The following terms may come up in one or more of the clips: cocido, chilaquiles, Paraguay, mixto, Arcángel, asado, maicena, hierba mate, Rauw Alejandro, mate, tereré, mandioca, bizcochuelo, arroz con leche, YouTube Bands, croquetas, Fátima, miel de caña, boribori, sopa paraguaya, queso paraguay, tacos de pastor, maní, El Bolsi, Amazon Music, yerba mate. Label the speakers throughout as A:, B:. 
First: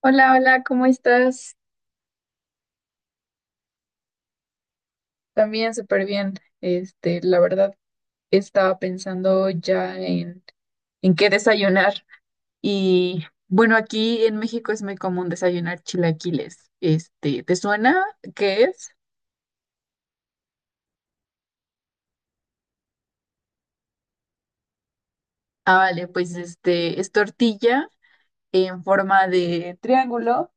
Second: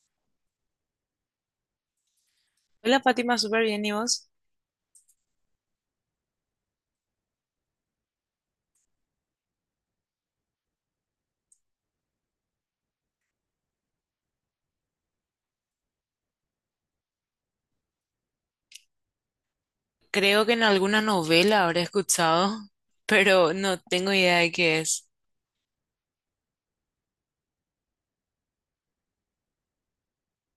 A: Hola, hola, ¿cómo estás?
B: Hola Fátima, súper bien, ¿y vos?
A: También súper bien. La verdad, estaba pensando ya en qué desayunar. Y bueno, aquí en México es muy común desayunar chilaquiles. ¿Te suena? ¿Qué es?
B: Creo que en alguna novela habré escuchado, pero no tengo idea de qué es.
A: Ah, vale, pues este es tortilla en forma de triángulo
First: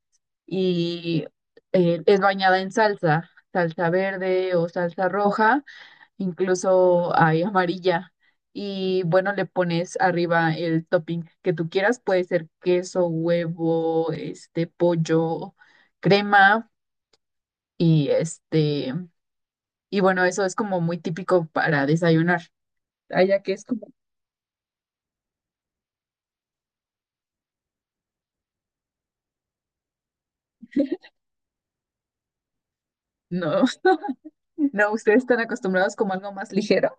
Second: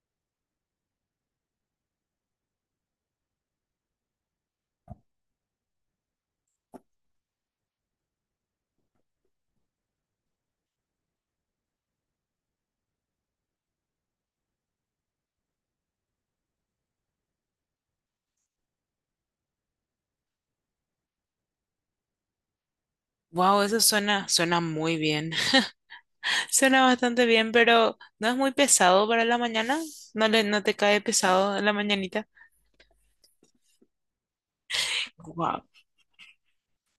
A: y es bañada en salsa, salsa verde o salsa roja. Incluso hay amarilla. Y bueno, le pones arriba el topping que tú quieras, puede ser queso, huevo, pollo, crema y este y bueno, eso es como muy típico para desayunar. Allá que
B: Wow,
A: es
B: eso
A: como.
B: suena muy bien. Suena bastante bien, pero ¿no es muy pesado para la mañana? No te cae pesado en la mañanita?
A: No. No, ustedes están
B: Wow.
A: acostumbrados como algo más ligero.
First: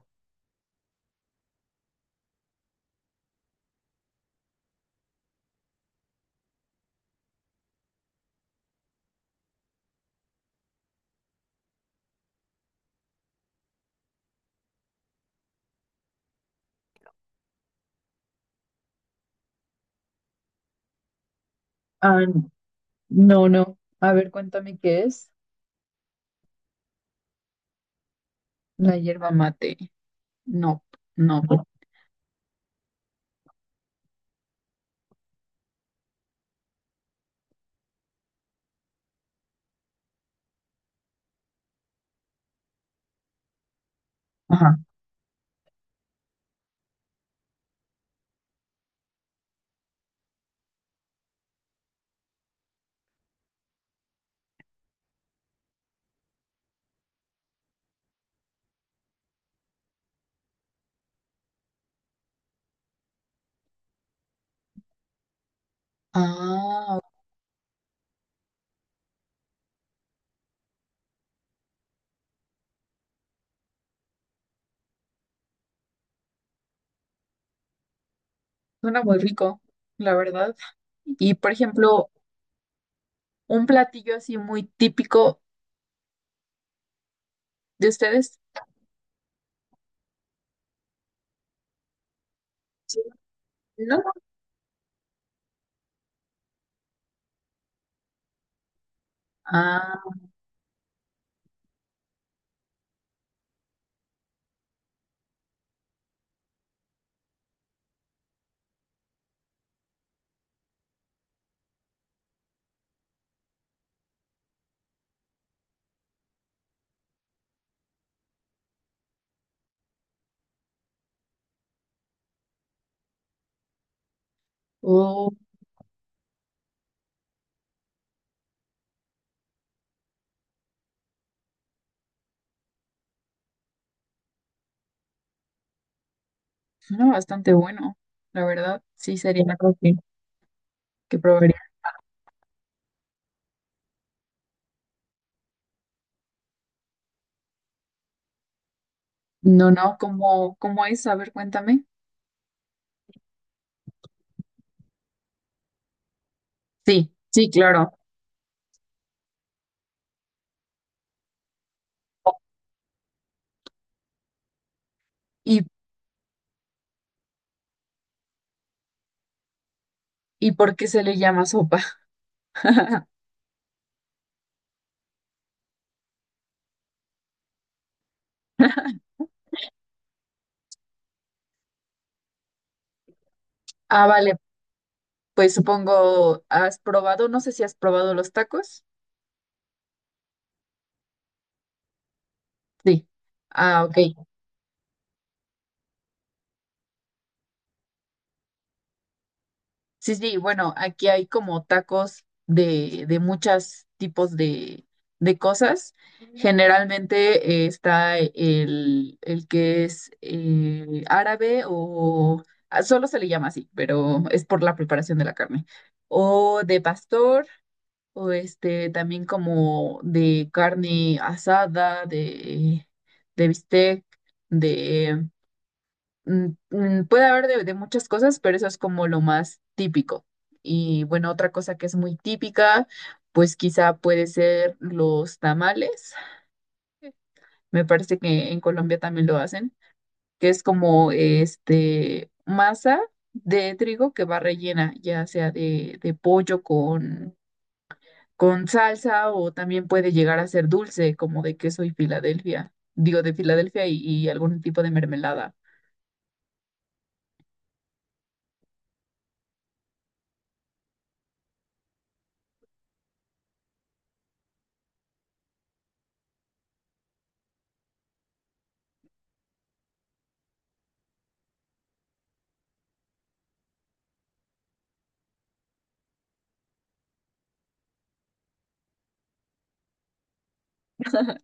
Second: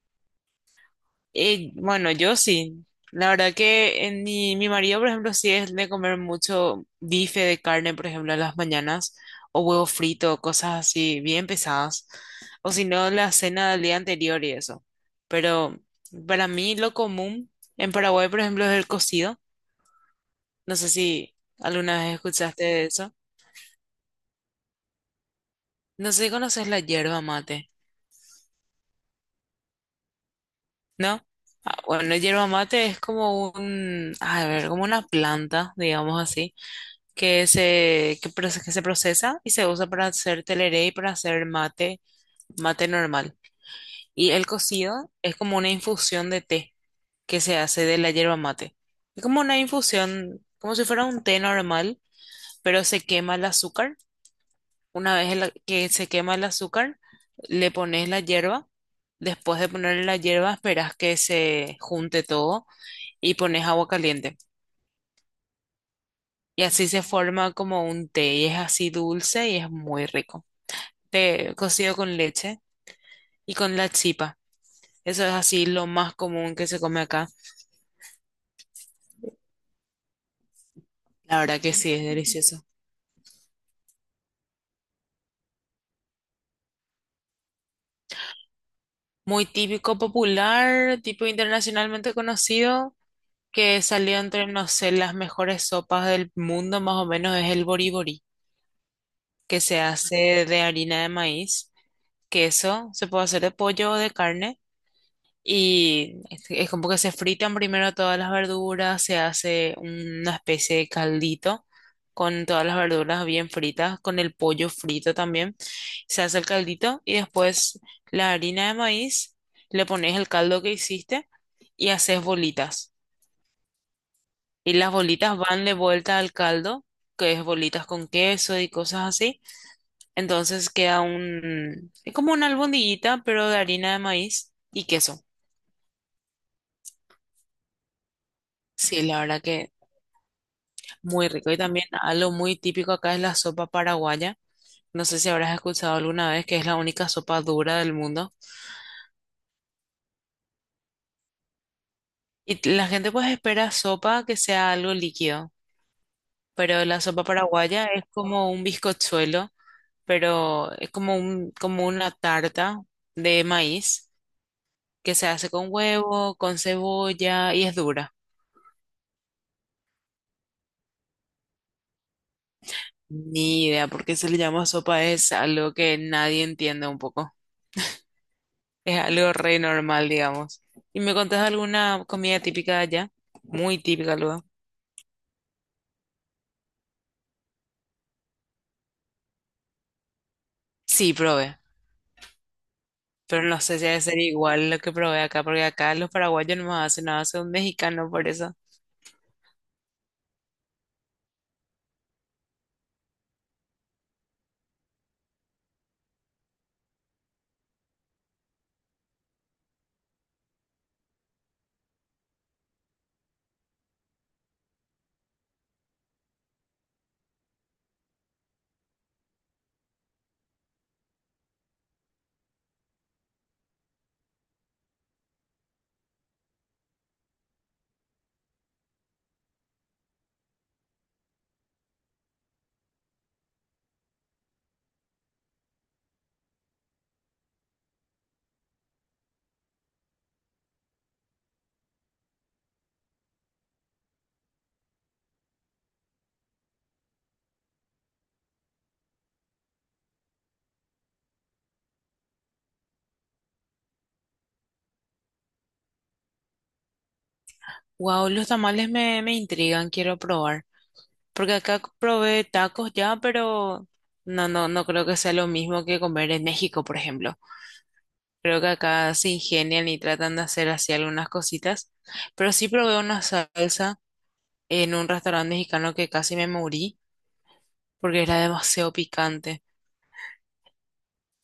B: Bueno, yo sí. La verdad que en mi marido, por ejemplo, sí es de comer mucho bife de carne, por ejemplo, a las mañanas, o huevo frito, cosas así bien pesadas. O si no, la cena del día anterior y eso. Pero para mí lo común en Paraguay, por ejemplo, es el cocido. No sé si alguna vez
A: Ah,
B: escuchaste de eso.
A: no, no. A ver, cuéntame qué es.
B: No sé si conoces la yerba mate,
A: La hierba mate. No,
B: ¿no?
A: no.
B: Ah, bueno, la yerba mate es como un, a ver, como una planta, digamos así que que se procesa y se usa para hacer tereré y para hacer mate, mate normal. Y el
A: Ajá.
B: cocido es como una infusión de té que se hace de la yerba mate. Es como una infusión, como si fuera un té normal, pero se quema el azúcar. Una vez que se quema el azúcar, le pones la hierba. Después de ponerle la hierba, esperas que se junte todo y pones agua caliente. Y así
A: Ah,
B: se forma como un té y es así dulce y es muy rico. De cocido con leche y con la chipa. Eso es así lo más común que se come acá.
A: suena muy rico, la verdad. Y
B: La
A: por
B: verdad que sí, es
A: ejemplo,
B: delicioso.
A: un platillo así muy típico de ustedes.
B: Muy típico, popular, tipo internacionalmente conocido,
A: Sí.
B: que
A: ¿No?
B: salió entre, no sé, las mejores sopas del mundo, más o menos, es el boribori, que se
A: Ah,
B: hace de harina de maíz, queso, se puede hacer de pollo o de carne. Y es como que se fritan primero todas las verduras, se hace una especie de caldito con todas las verduras bien fritas, con el pollo frito también. Se hace el caldito y después la harina de maíz, le pones el caldo que hiciste y haces bolitas. Y las
A: oh.
B: bolitas van de vuelta al caldo, que es bolitas con queso y cosas así. Entonces queda un, es como una albondiguita, pero de harina de maíz y queso.
A: No, bastante bueno, la verdad,
B: Sí,
A: sí
B: la verdad
A: sería
B: que
A: algo que
B: muy rico. Y
A: probaría.
B: también algo muy típico acá es la sopa paraguaya. No sé si habrás escuchado alguna vez que es la única sopa dura del mundo.
A: No, no, ¿cómo es? A ver, cuéntame.
B: Y la gente pues espera sopa que sea algo líquido, pero la
A: Sí,
B: sopa
A: sí,
B: paraguaya
A: claro.
B: es como un bizcochuelo, pero es como un, como una tarta de maíz que se hace
A: ¿Y,
B: con huevo, con cebolla y es dura.
A: y por qué se le llama sopa?
B: Ni idea por qué se le llama sopa, es algo que nadie entiende un poco. Es algo re normal, digamos. ¿Y me contás alguna comida típica de allá? Muy
A: Ah,
B: típica,
A: vale,
B: luego.
A: pues supongo, ¿has probado? No sé si has probado los tacos.
B: Sí, probé.
A: Sí.
B: Pero no sé
A: Ah,
B: si debe ser
A: ok.
B: igual lo que probé acá, porque acá los paraguayos no más hacen nada, hace un mexicano por eso.
A: Sí, sí, bueno, aquí hay como tacos de muchos tipos de cosas. Generalmente está el que es árabe o solo se le llama así, pero es por la preparación de la carne. O de pastor, o también como de carne asada, de bistec. Puede haber de muchas cosas, pero eso es como lo más típico. Y bueno, otra cosa que es muy típica, pues quizá puede ser los tamales. Me parece que en Colombia también lo hacen, que es como masa de trigo que va rellena, ya sea de pollo con salsa o también puede llegar a ser dulce, como de queso y Filadelfia. Digo, de Filadelfia y algún tipo de mermelada.
B: Wow, los tamales me intrigan, quiero probar. Porque acá probé tacos ya, pero no creo que sea lo mismo que comer en México, por ejemplo. Creo que acá se ingenian y tratan de hacer así algunas cositas. Pero sí probé una salsa en un restaurante mexicano que casi me morí porque era demasiado picante.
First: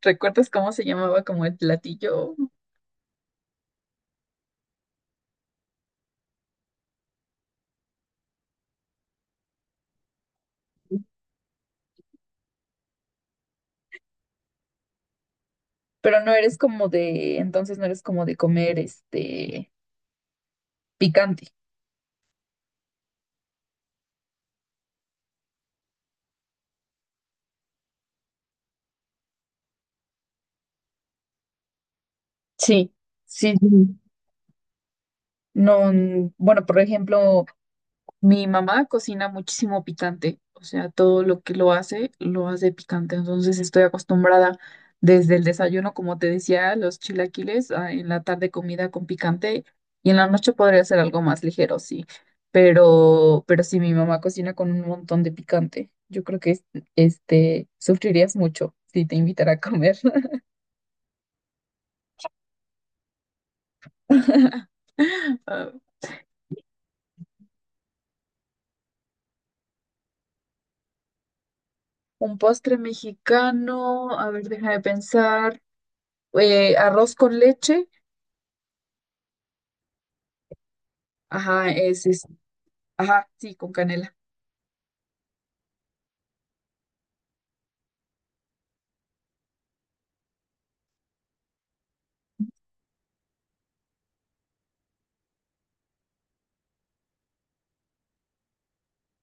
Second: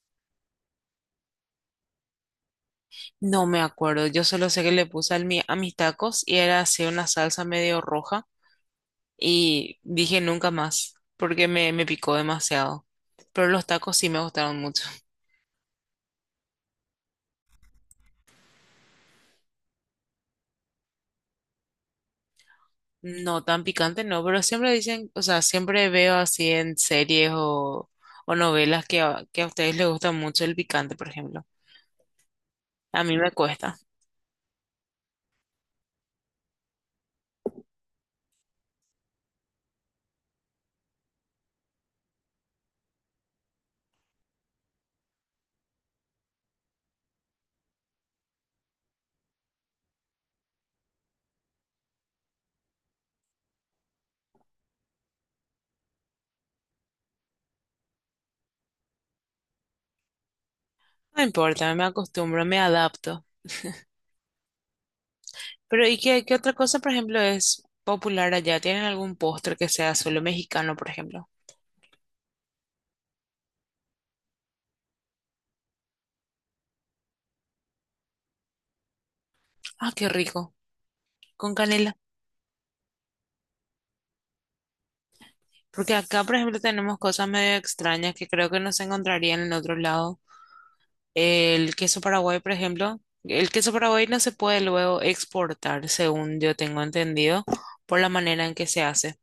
A: ¿Recuerdas cómo se llamaba como el platillo?
B: No me acuerdo, yo solo sé que le puse a mis tacos y era así una salsa medio roja y dije nunca más, porque me picó demasiado. Pero los tacos sí me gustaron mucho.
A: Pero no eres como entonces no eres como de comer este picante.
B: No tan picante, no, pero siempre dicen, o sea, siempre veo así en series o novelas que que a ustedes les gusta mucho el picante, por ejemplo.
A: Sí,
B: A mí me
A: sí,
B: cuesta.
A: sí. No, bueno, por ejemplo, mi mamá cocina muchísimo picante, o sea, todo lo que lo hace picante. Entonces estoy acostumbrada desde el desayuno, como te decía, los chilaquiles, en la tarde comida con picante y en la noche podría ser algo más ligero, sí. Pero sí, mi mamá cocina con un montón de picante. Yo creo que sufrirías mucho si te invitara a comer.
B: No importa, me acostumbro, me adapto.
A: Ah,
B: Pero ¿y qué otra cosa, por ejemplo, es popular allá? ¿Tienen algún postre que sea solo mexicano, por ejemplo?
A: un postre mexicano, a ver, déjame pensar. Arroz con leche.
B: Ah, qué rico, con
A: Ajá,
B: canela.
A: ajá, sí, con canela.
B: Porque acá, por ejemplo, tenemos cosas medio extrañas que creo que no se encontrarían en otro lado. El queso paraguay, por ejemplo. El queso paraguay no se puede luego exportar, según yo tengo entendido, por la manera en que se hace.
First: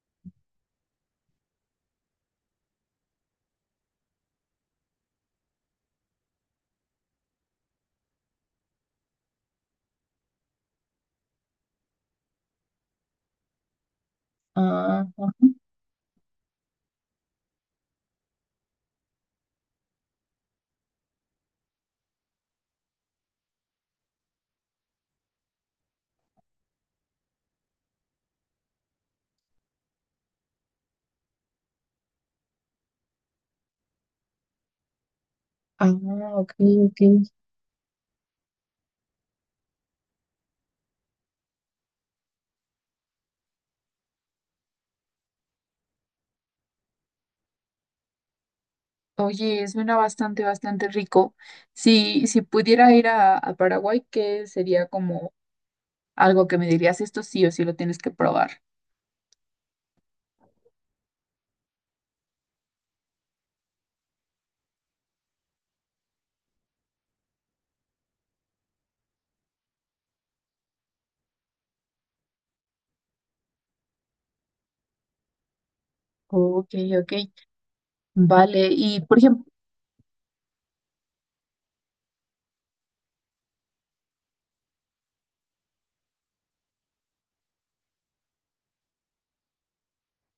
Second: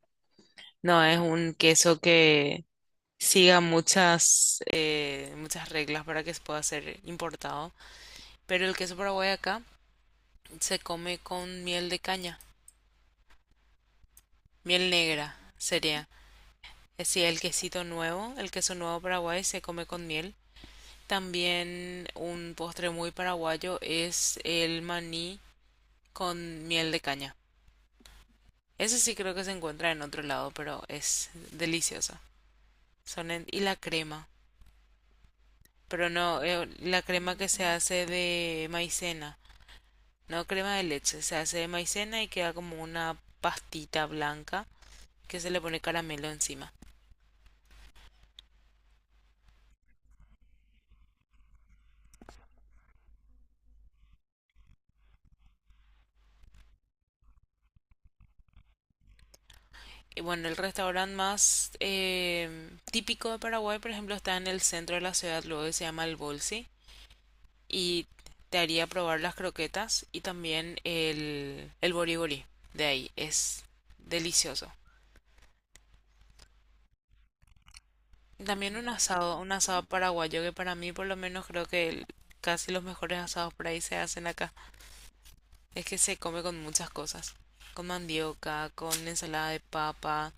B: No es un queso que siga muchas, muchas reglas para que pueda ser importado. Pero el queso paraguay acá se come con miel de caña, miel
A: Ah,
B: negra
A: ajá.
B: sería. Es decir, el quesito nuevo, el queso nuevo Paraguay se come con miel. También un postre muy paraguayo es el maní con miel de caña. Ese sí creo que se encuentra en otro lado, pero es delicioso. Son y la crema,
A: Ah,
B: pero no
A: ok, ok.
B: la crema que se hace de maicena, no crema de leche, se hace de maicena y queda como una pastita blanca que se le pone caramelo encima.
A: Oye, suena bastante, bastante rico. Si pudiera ir a Paraguay, ¿qué sería como algo que me dirías? Esto sí o sí lo tienes que probar.
B: Y bueno, el restaurante más típico de Paraguay, por ejemplo, está en el centro de la ciudad, luego que se llama El Bolsi, y te haría probar las croquetas y también el boriborí de ahí. Es delicioso.
A: Ok, ok. Vale,
B: También
A: y por ejemplo,
B: un asado paraguayo que para mí por lo menos creo que casi los mejores asados por ahí se hacen acá. Es que se come con muchas cosas. Con mandioca, con ensalada de papa,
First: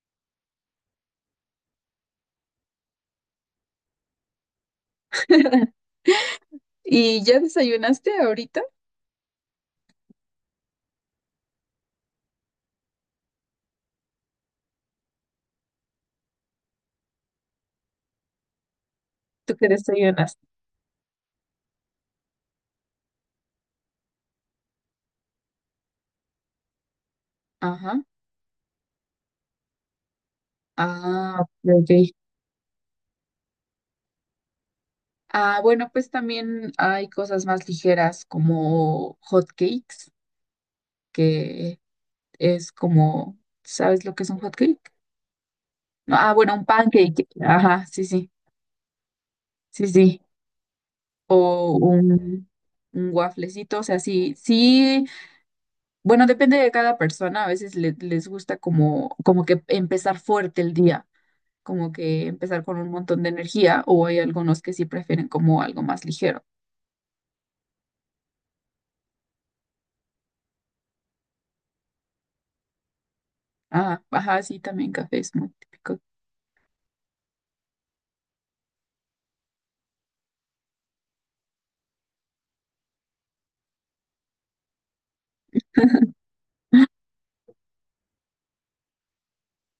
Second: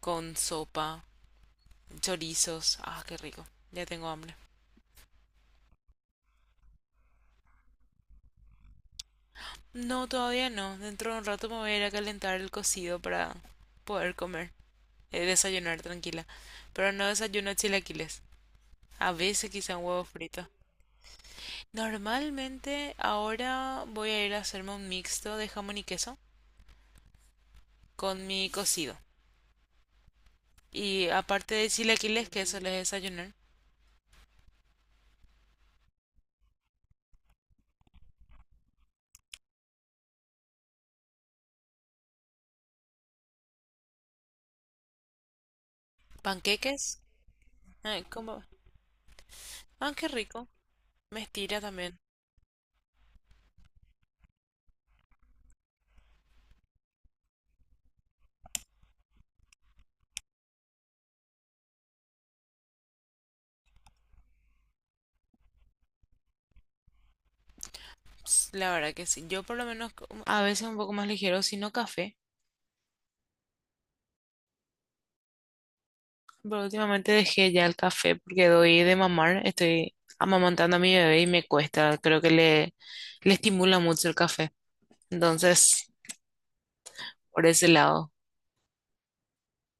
B: con sopa, chorizos. Ah, qué rico. Ya tengo hambre.
A: ¿y ya desayunaste ahorita?
B: No, todavía no. Dentro de un rato me voy a ir a calentar el cocido para poder comer, desayunar tranquila. Pero no desayuno chilaquiles. A veces
A: ¿Tú qué
B: quizá un huevo
A: desayunaste?
B: frito. Normalmente ahora voy a ir a hacerme un mixto de jamón y queso
A: Ajá.
B: con mi cocido. Y
A: Ah, ok.
B: aparte de
A: Ok.
B: chilaquiles, que eso les desayunar,
A: Ah, bueno, pues también hay cosas más ligeras como hot cakes, que es como, ¿sabes lo que es un hot cake? No, ah, bueno, un
B: panqueques,
A: pancake. Ajá, sí, sí,
B: como...
A: sí,
B: Ah, qué
A: sí.
B: rico. Me estira
A: O
B: también.
A: un wafflecito, o sea, sí, sí. Bueno, depende de cada persona. A veces les gusta como que empezar fuerte el día, como que empezar con un montón de energía, o hay algunos que sí prefieren como algo más ligero.
B: Ps, la verdad que sí. Yo por lo menos como a veces un poco más ligero, si no café.
A: Ah, ajá, sí, también café es muy típico.
B: Pero últimamente dejé ya el café porque doy de mamar. Estoy amamantando a mi bebé y me cuesta. Creo que le estimula mucho el café. Entonces, por ese lado.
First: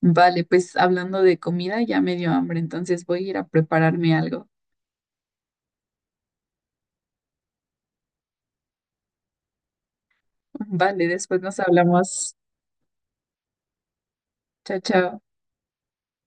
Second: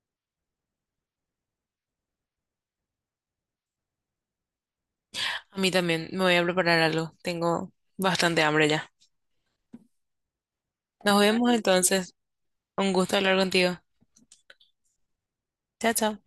A: Vale, pues hablando de comida, ya me dio hambre, entonces voy a ir a prepararme algo.
B: A mí también me voy a preparar algo. Tengo bastante hambre ya.
A: Vale,
B: Nos
A: después
B: vemos
A: nos
B: entonces.
A: hablamos.
B: Un gusto hablar contigo.
A: Chao, chao.
B: Chao, chao.